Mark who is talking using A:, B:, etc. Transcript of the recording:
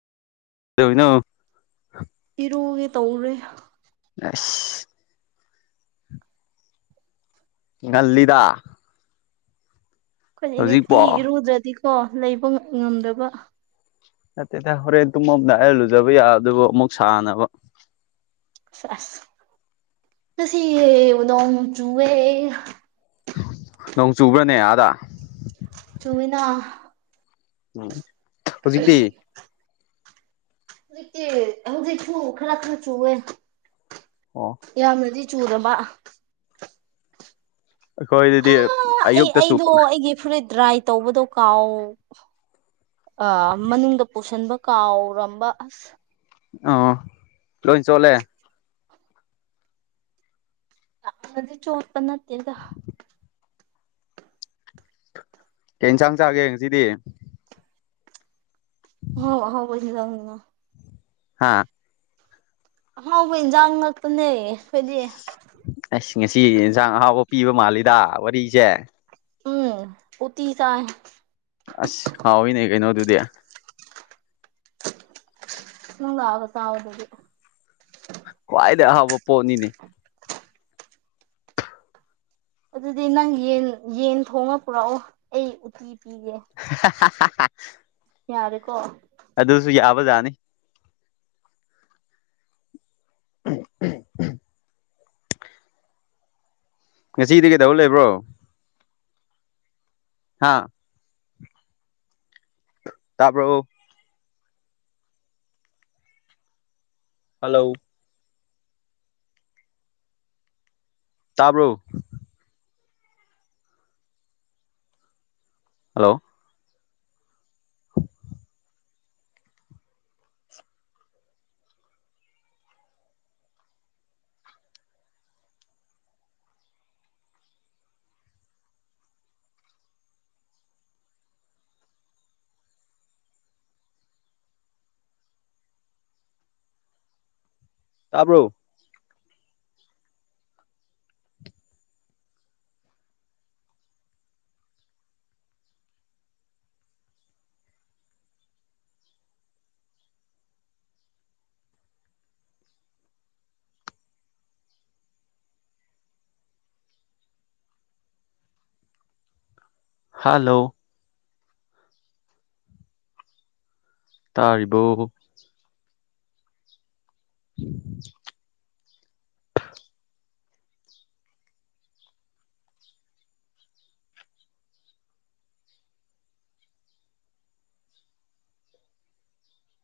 A: ꯀꯩꯗꯧꯔꯤꯅꯣ꯫
B: ꯏꯔꯨꯒꯦ ꯇꯧꯔꯤ
A: ꯑꯁ ꯉꯥꯜ ꯂꯤꯗ
B: ꯑꯩꯈꯣꯏ
A: ꯍꯧꯖꯤꯛꯄꯣ
B: ꯅꯤꯇꯤ ꯏꯔꯨꯗ꯭ꯔꯗꯤꯀꯣ ꯂꯩꯕ ꯉꯝ ꯉꯝꯂ‌ꯣꯏꯕ
A: ꯅꯠꯇꯦꯗ ꯍꯣꯔꯦꯟ ꯇꯨꯝꯃꯝꯗꯥꯏ ꯂꯨꯖꯕ ꯌꯥ ꯗꯨꯕꯨ ꯑꯃꯨꯛ ꯁꯥꯅꯕ
B: ꯁ‌ꯦꯁ ꯉꯁꯤ ꯅ‌ꯣꯡ ꯆꯨꯋ‌ꯦ
A: ꯅꯣꯡ ꯆꯨꯕ꯭ꯔꯅꯦ ꯑꯥꯗ
B: ꯆꯨꯑꯦꯅ
A: ꯎꯝ ꯍꯧꯖꯤꯛꯇꯤ
B: ꯍꯧꯖꯤꯛꯇꯤ ꯍꯧꯖꯤꯛꯁꯨ ꯈꯔ ꯈꯔ ꯆꯨꯋ‌ꯦ
A: ꯑꯣ
B: ꯌꯥꯝꯅꯗꯤ ꯆꯨꯗꯕ
A: ꯑꯈ‌ꯣꯏꯗꯗꯤ
B: ꯑꯩ ꯑꯩꯗꯣ ꯑꯩꯒꯤ ꯐꯨꯔꯤꯠ ꯗ꯭ꯔꯥꯏ ꯇꯧꯕꯗꯣ ꯀꯥꯎ ꯑ ꯃꯅꯨꯡꯗ ꯄꯨꯁꯟꯕ ꯀꯥꯎꯔꯝꯕ ꯑꯁ
A: ꯑꯣ ꯂꯣꯏꯟ ꯆꯣꯠꯂꯦ
B: ꯌꯥꯝꯅꯗꯤ ꯆꯣꯠꯄ ꯅꯠꯇꯦꯗ
A: ꯀꯩ ꯏꯟꯖꯥꯡ ꯆꯥꯒꯦ ꯉꯁꯤꯗꯤ
B: ꯑꯍꯥꯎ ꯑꯍꯥꯎꯕ ꯏꯟꯖꯥꯡꯅꯤꯅ
A: ꯍꯥꯥ
B: ꯑꯍꯥꯎꯕ ꯏꯟꯖꯥꯡ ꯉꯥꯛꯇꯅꯦ ꯈ‌ꯣꯏꯗꯤ
A: ꯑꯁ ꯉꯁꯤ ꯏꯟꯖꯥꯡ ꯑꯍꯥꯎꯕ ꯄꯤꯕ ꯃꯥꯜꯂꯤꯗ ꯋꯥꯔꯤꯁꯦ
B: ꯎꯝ ꯎꯇꯤ ꯆꯥꯏ
A: ꯑꯁ ꯍꯥꯎꯏꯅꯦ ꯀꯩꯅꯣ ꯑꯗꯨꯗꯤ
B: ꯅꯪ ꯂꯥꯛꯑꯒ ꯆꯥꯎ ꯑꯗꯨꯗꯤ
A: ꯈ꯭ꯋꯥꯏꯗꯩ ꯑꯍꯥꯎꯕ ꯄꯣꯠꯅꯤꯅꯦ
B: ꯑꯗꯨꯗꯤ ꯅꯪ ꯌꯦꯟ ꯌꯦꯟ ꯊꯣꯡꯉ ꯄꯨꯔꯛꯎ ꯑꯩ ꯎꯇꯤ ꯄꯤꯒꯦ
A: [unintelligible]
B: ꯌꯥꯔ‌ꯦꯀꯣ
A: ꯑꯗꯨꯖꯨ ꯌꯥꯕꯖꯥꯠꯅꯤ [unintelligible] ꯉꯁꯤꯗꯤ ꯀꯩꯗꯧꯔ ꯂꯩꯕ꯭ꯔꯣ ꯍꯥꯥ ꯇꯥꯕ꯭ꯔ‌ꯣ ꯍꯜꯂꯣ ꯇꯥꯕ꯭ꯔꯣ ꯍꯜꯂꯣ ꯇꯥꯕ꯭ꯔ‌ꯣ ꯍꯜꯂꯣ ꯇꯥꯔꯤꯕ‌ꯣ [unintelligible]